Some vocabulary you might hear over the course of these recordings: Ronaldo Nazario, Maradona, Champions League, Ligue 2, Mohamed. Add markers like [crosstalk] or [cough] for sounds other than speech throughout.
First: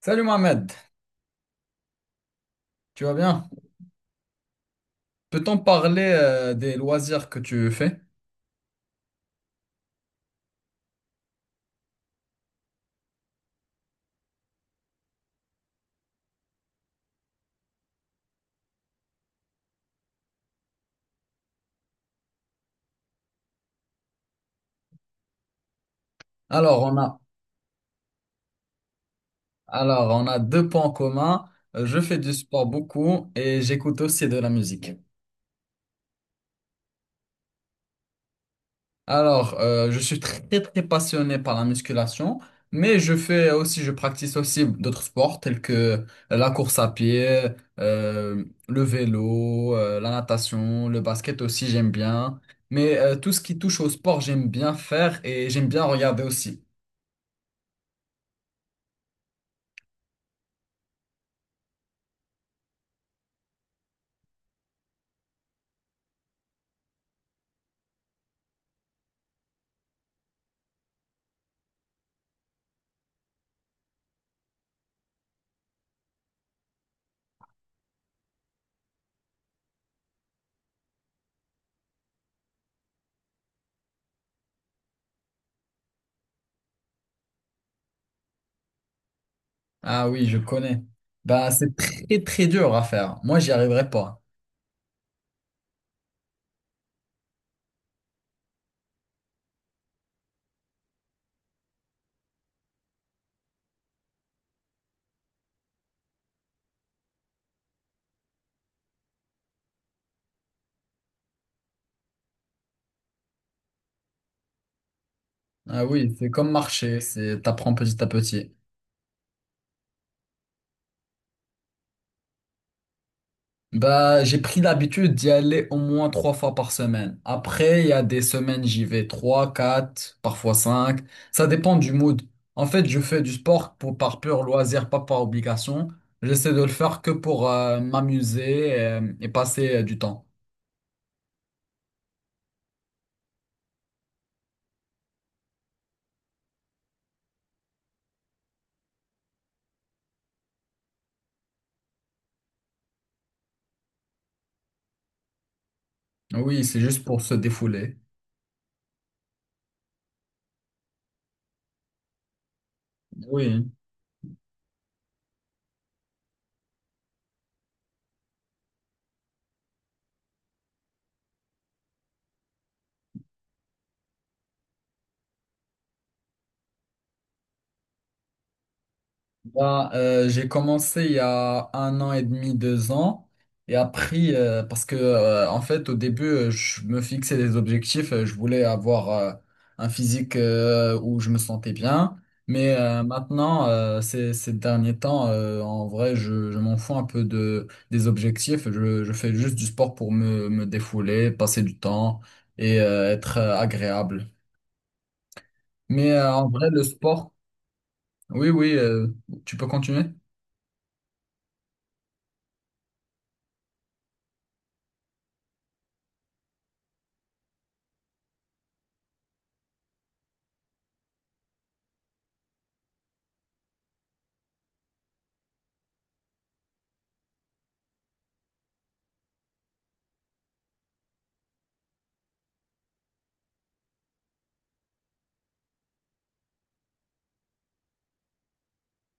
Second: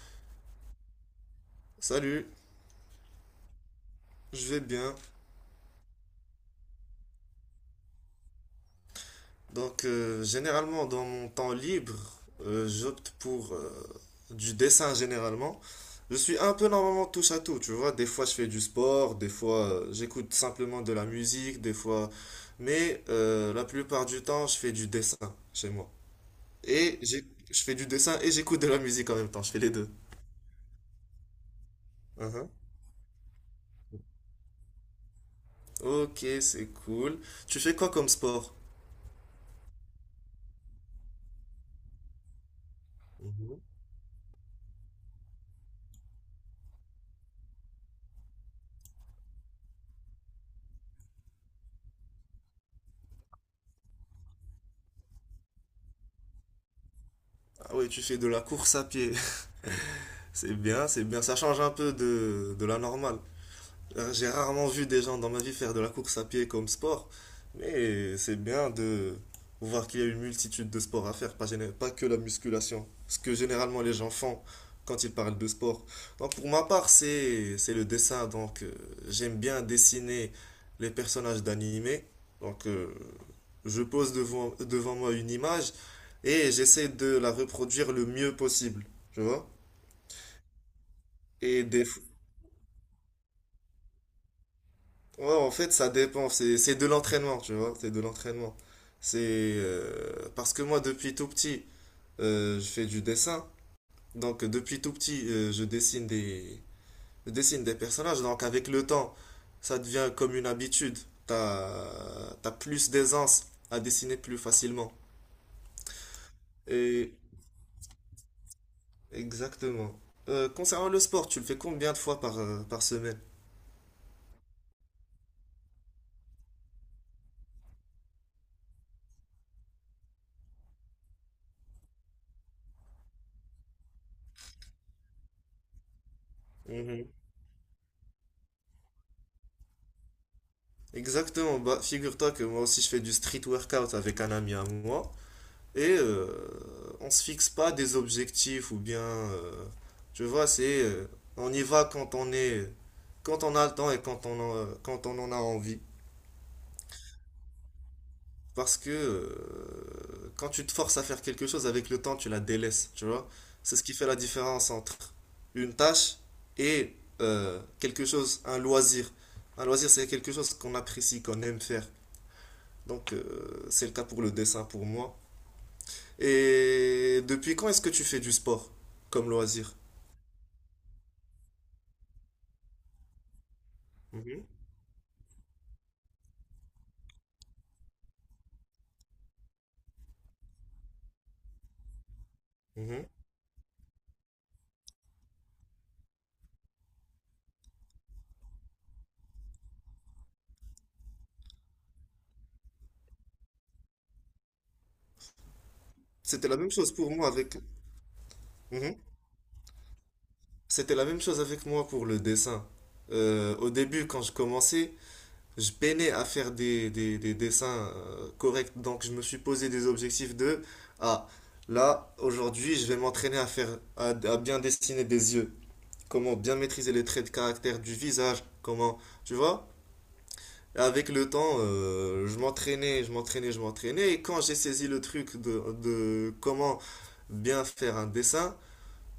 Salut Mohamed, Salut, tu vas bien? je vais bien. Peut-on parler des loisirs que tu fais? Donc, généralement, dans mon temps libre, j'opte pour du dessin généralement. Je suis un peu normalement touche à tout, tu vois. Des fois, je fais du sport, des fois, j'écoute simplement de la musique, des fois. Mais la plupart du temps, je fais du dessin chez moi. Alors on Et a, j'ai- je fais du dessin et j'écoute de la musique en même temps, je fais les deux. alors on a deux points communs. Je fais du Mhm. sport beaucoup et j'écoute aussi de la musique. Ok, c'est cool. Tu fais quoi comme sport? Alors je suis très très passionné par la musculation, mais Mhm. Je practice aussi d'autres sports tels que la course à pied, le vélo, la natation, le basket aussi j'aime bien. Mais tout ce qui touche au sport j'aime bien faire et j'aime bien regarder aussi. Ah oui, tu fais de la course à pied. C'est bien, c'est bien. Ça change un peu de la normale. J'ai rarement vu des gens dans ma vie faire de la course à pied comme sport, mais c'est bien de voir qu'il y a une multitude de sports à faire, pas, pas que la musculation. Ce que généralement les gens font quand ils parlent de sport. Donc pour ma part, c'est le dessin. Donc j'aime bien dessiner les personnages d'animés. Donc je pose devant moi une image et j'essaie de la reproduire le mieux possible. Tu vois? Ah oui, je connais. Bah, Et c'est des, très très dur à faire. Moi, j'y arriverai pas. Ouais, en fait, ça dépend. C'est de l'entraînement, tu vois. C'est de l'entraînement. C'est parce que moi, depuis tout petit, je fais du dessin. Donc, depuis tout petit, je dessine des personnages. Donc, avec le temps, ça devient comme une habitude. T'as plus d'aisance à dessiner plus facilement. Ah oui, c'est comme marcher, Et c'est t'apprends petit à petit. exactement. Concernant le sport, tu le fais combien de fois par, par semaine? Bah, j'ai pris l'habitude d'y aller au moins 3 fois par semaine. Après, il y a des semaines, j'y vais 3, 4, parfois 5. Ça dépend du mood. En fait, je fais du sport pour par pur loisir, pas par obligation. J'essaie de le faire que Mhm. pour m'amuser et, passer du temps. Exactement. Bah, figure-toi que moi aussi, je fais du street workout avec un ami à moi. Et on se fixe pas des objectifs ou bien, tu vois, c'est on y va quand on est, quand on a le temps et quand on en a envie. Oui, c'est juste pour se défouler. Parce que quand tu te forces à faire quelque chose avec le temps, tu la délaisses, tu vois. Oui. C'est ce qui fait la différence entre une tâche et quelque chose, un loisir. Un loisir, c'est quelque chose qu'on apprécie, qu'on aime faire. Donc, c'est le cas pour le dessin pour moi. Et depuis quand est-ce que tu fais du sport comme loisir? Ben, j'ai commencé il y a 1 an et demi, 2 ans. Et après, Mhm, parce que en fait, au début, je me fixais des objectifs. Je voulais avoir un physique où je me sentais bien. Mais mhm. maintenant, ces derniers temps, en vrai, je m'en fous un peu des objectifs. Je fais juste du sport pour me défouler, passer du temps et être agréable. Mais en C'était la vrai, même le chose pour moi sport. avec... Oui, oui, Mhm. Tu peux continuer? C'était la même chose avec moi pour le dessin. Au début, quand je commençais, je peinais à faire des dessins corrects. Donc, je me suis posé des objectifs de, ah, là, aujourd'hui, je vais m'entraîner à faire, à bien dessiner des yeux. Comment bien maîtriser les traits de caractère du visage. Comment, tu vois? Avec le temps, je m'entraînais. Et quand j'ai saisi le truc de comment bien faire un dessin,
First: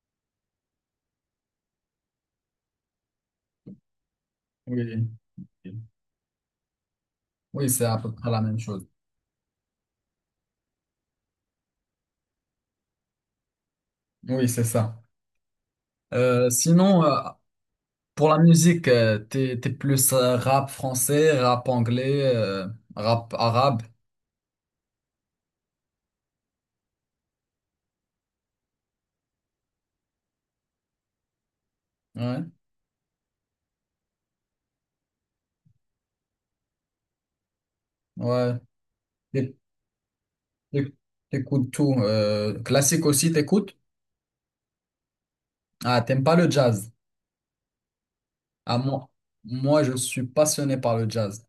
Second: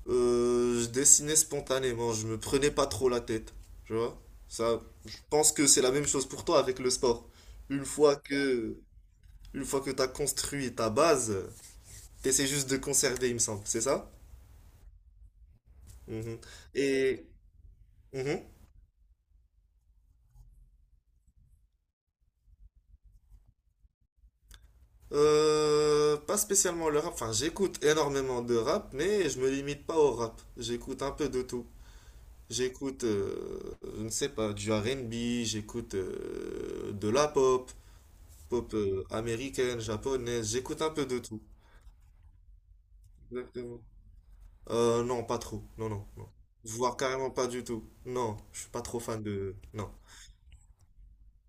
je dessinais spontanément. Je me prenais pas trop la tête. Tu vois? Ça, Oui. je pense que c'est la même chose pour toi avec le sport. Oui, c'est Une à peu fois près la même que, chose. une fois que tu as construit ta base, tu essaies juste de conserver, il me semble. C'est ça? Oui, c'est ça. Mhm. Sinon, Et. pour la Mhm. musique, t'es plus rap français, rap anglais, rap arabe. Pas spécialement le rap, enfin j'écoute énormément de rap, mais je me limite pas au rap. J'écoute un peu de tout. Ouais, J'écoute, je ne sais pas, du R&B, j'écoute de la pop, ouais. pop T'é- américaine, japonaise, j'écoute un t'é- peu de tout. T'écoutes tout. Classique aussi, t'écoutes? Exactement. Non, pas trop. Non, Ah, non, t'aimes non. pas le jazz? Voire carrément pas du tout. Non, je suis Ah, pas trop moi, fan de... moi, Non. je suis passionné par le jazz.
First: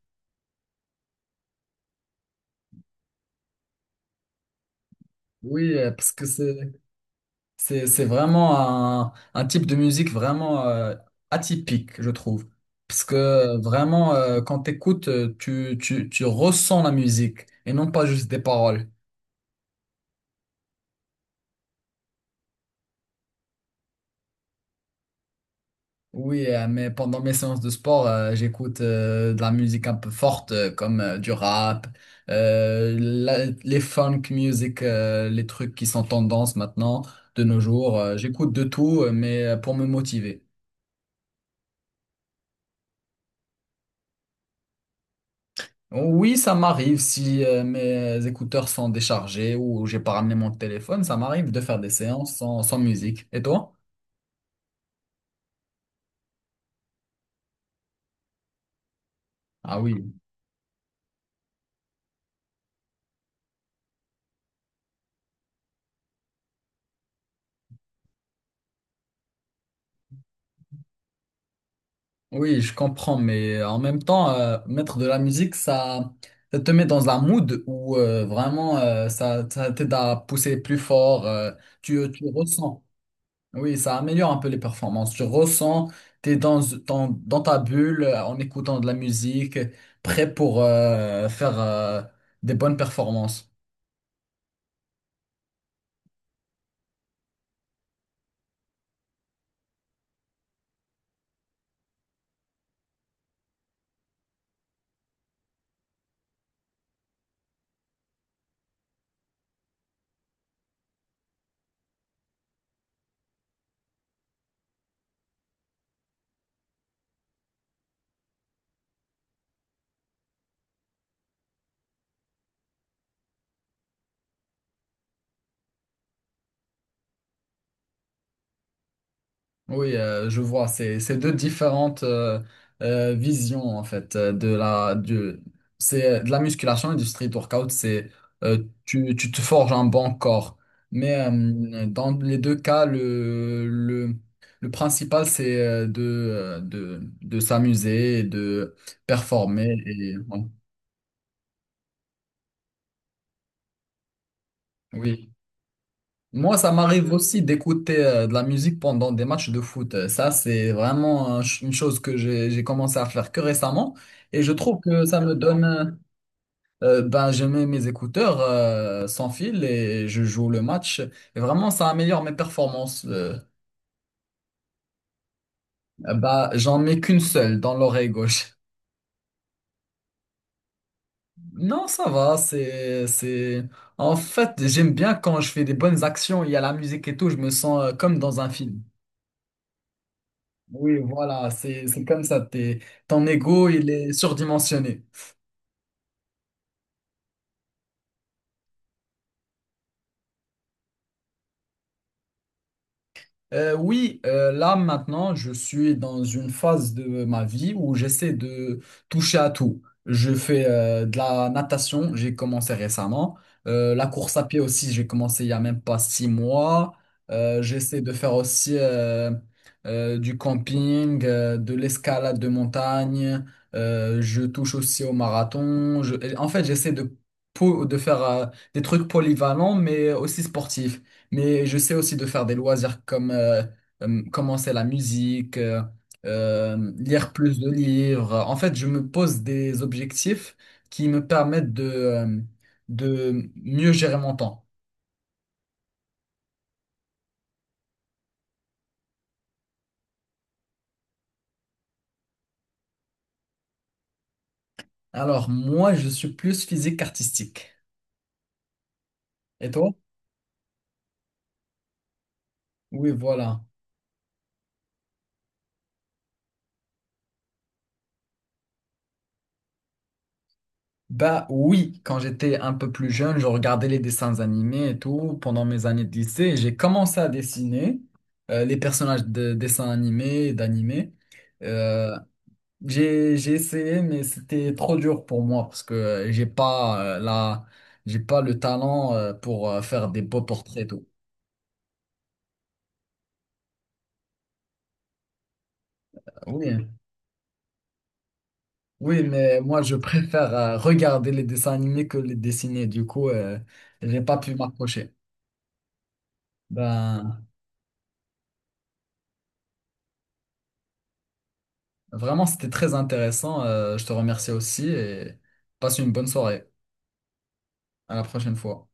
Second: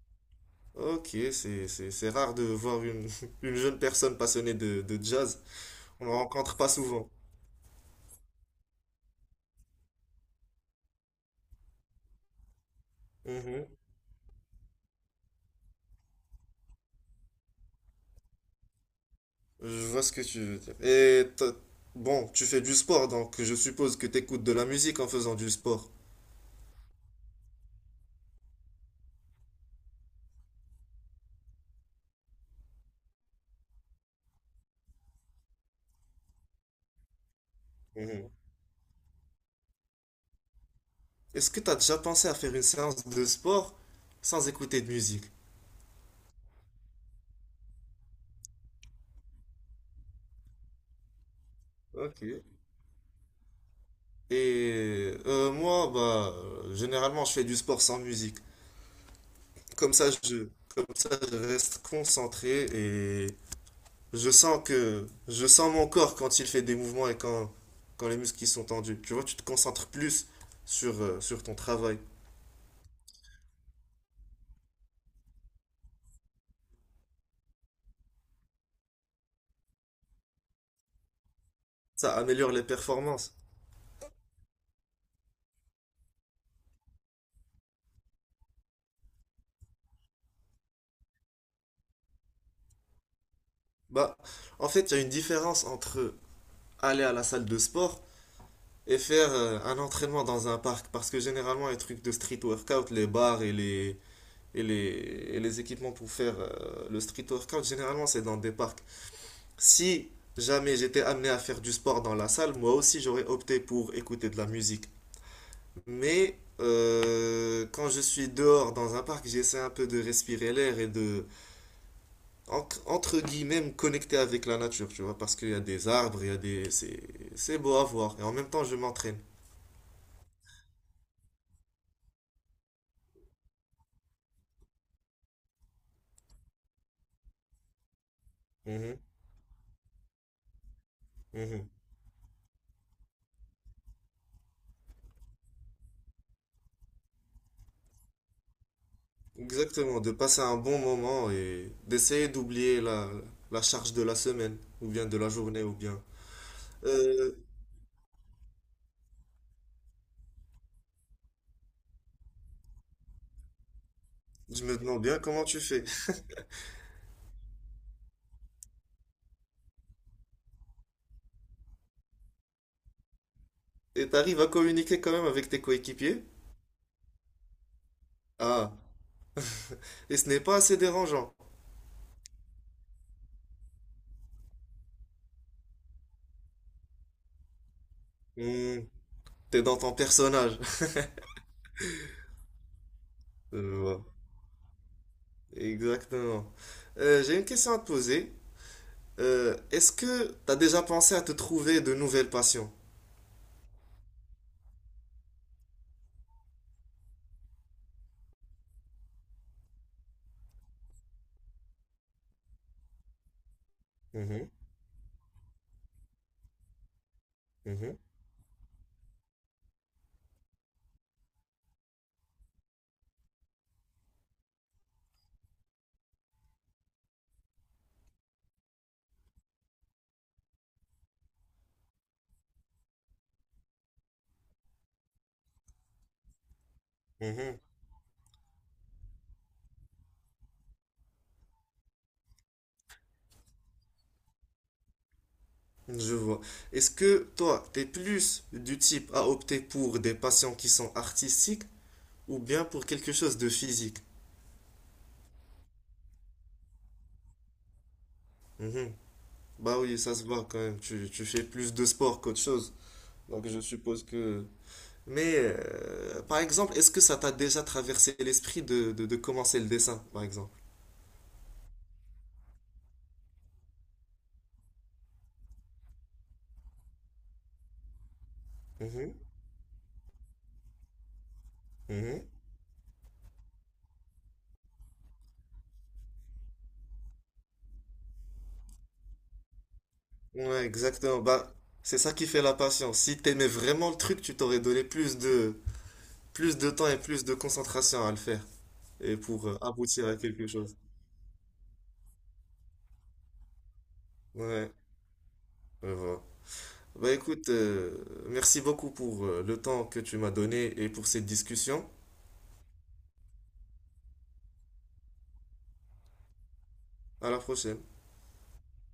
Ok, c'est rare de voir une, [laughs] une jeune personne passionnée de jazz. Oui, On ne parce que rencontre pas c'est souvent. C'est vraiment un type de musique vraiment atypique, je trouve. Parce que vraiment, quand t'écoutes, tu ressens la musique et non pas juste des paroles. Je vois ce que tu veux dire. Bon, tu fais du sport, donc je suppose que tu écoutes de la musique en faisant du sport. Oui, mais pendant mes séances de sport, j'écoute de la musique un peu forte, comme du rap, les funk music, les trucs qui sont tendance maintenant, de nos jours. Euh, Mhm. j'écoute de tout, mais pour me motiver. Est-ce que tu as déjà pensé à faire une séance de sport sans écouter de musique? Oui, ça m'arrive si mes écouteurs sont déchargés ou j'ai pas ramené mon téléphone, ça m'arrive de faire des Ok. séances sans musique. Et toi? Et moi, bah, généralement, je fais du sport sans musique. Ah Comme ça, oui, je, comme ça, je reste concentré et je sens mon corps quand il fait des mouvements et quand, quand les muscles qui sont tendus. Tu vois, tu te concentres plus sur, sur ton travail. oui, je comprends, mais en même temps, mettre de la musique, ça te met dans un mood où vraiment ça t'aide à pousser plus fort. Tu, Ça tu améliore les ressens. performances. Oui, ça améliore un peu les performances. Tu ressens, t'es dans ta bulle en écoutant de la musique, prêt pour faire des bonnes performances. Bah, en fait, il y a une différence entre aller à la salle de sport et faire un entraînement dans un parc. Parce que généralement, les trucs de street workout, les bars et les, et les, et les équipements pour faire le street workout, généralement, c'est dans des parcs. Si jamais j'étais amené à faire du sport dans la salle, moi aussi, j'aurais opté pour écouter de la musique. Mais quand je suis dehors dans un parc, j'essaie un peu de respirer l'air et de entre guillemets, me connecter avec la nature, tu vois, parce qu'il y a des arbres, il y a des... c'est beau à voir. Et en même temps, je m'entraîne. Oui, je vois, c'est deux différentes visions en fait de la musculation et du street workout, c'est Mhm, tu te forges un bon corps. Mais mhm. Dans les deux cas, le principal c'est de s'amuser et de performer Exactement, de et passer ouais. un bon moment et d'essayer d'oublier la charge de la semaine, ou bien de la Oui. journée, ou bien... Moi, ça m'arrive Euh, aussi d'écouter de la musique pendant des matchs de foot. Ça, c'est vraiment une chose que j'ai commencé à faire que récemment. Et je je me trouve demande que bien ça me comment tu donne. fais. Ben, je mets mes écouteurs sans fil et je joue le match. Et vraiment, ça améliore mes performances. Euh, Et t'arrives à communiquer quand même avec tes euh, coéquipiers? bah, j'en mets qu'une seule dans l'oreille gauche. Ah, et ce n'est pas assez dérangeant. Non, ça va, En fait, j'aime bien quand je fais des bonnes actions, il y a la musique et tout, je me sens comme dans un Hmm, film. t'es dans ton personnage. [laughs] Oui, voilà, c'est comme ça. Ton Je ego, il vois. est surdimensionné. Exactement. J'ai une question à te poser. Est-ce que tu as déjà pensé à te trouver de nouvelles passions? Oui, là maintenant, je suis dans une phase de ma vie où j'essaie de toucher à tout. Je fais de la natation, j'ai commencé récemment. La course à Mhm, pied aussi, j'ai commencé il y a même pas 6 mois. Euh, mhm, j'essaie de faire aussi du camping, de l'escalade de montagne. Je touche aussi au marathon. En fait, j'essaie de faire des trucs polyvalents, mais aussi sportifs. Mais je sais aussi de faire des loisirs comme commencer la musique, lire plus mhm. de livres. En fait, je me pose des objectifs qui me permettent de mieux gérer mon temps. Je vois. Est-ce que toi, t'es plus du type à opter pour des passions qui sont artistiques ou bien pour quelque chose de physique? Alors, moi, je suis plus physique qu'artistique. Mhm. Et Bah toi? oui, ça se voit quand même. Tu fais plus de sport qu'autre chose. Oui, Donc je voilà. suppose que... Mais par exemple, est-ce que ça t'a déjà traversé l'esprit de commencer le dessin, par exemple? Bah oui, quand j'étais un peu plus jeune, je regardais les dessins animés et tout pendant mes années de lycée. Et j'ai commencé à dessiner les Mhm, personnages de dessins animés et d'animés. euh, mhm. j'ai essayé, mais c'était trop dur pour moi parce que j'ai pas le talent pour faire des beaux Ouais, portraits et tout. exactement. Bah, c'est ça qui fait la patience. Si t'aimais vraiment le truc, tu t'aurais donné plus de temps Oui, et plus de concentration à le faire et oui, pour mais moi je aboutir à quelque préfère chose. Regarder les dessins animés que les dessiner. Du coup, j'ai pas pu Ouais, m'accrocher. je vois. Bah Ben, écoute, merci beaucoup pour le temps que tu m'as donné et pour cette discussion. vraiment, c'était très intéressant. Je te remercie aussi et passe une bonne soirée. À la prochaine. À la prochaine fois.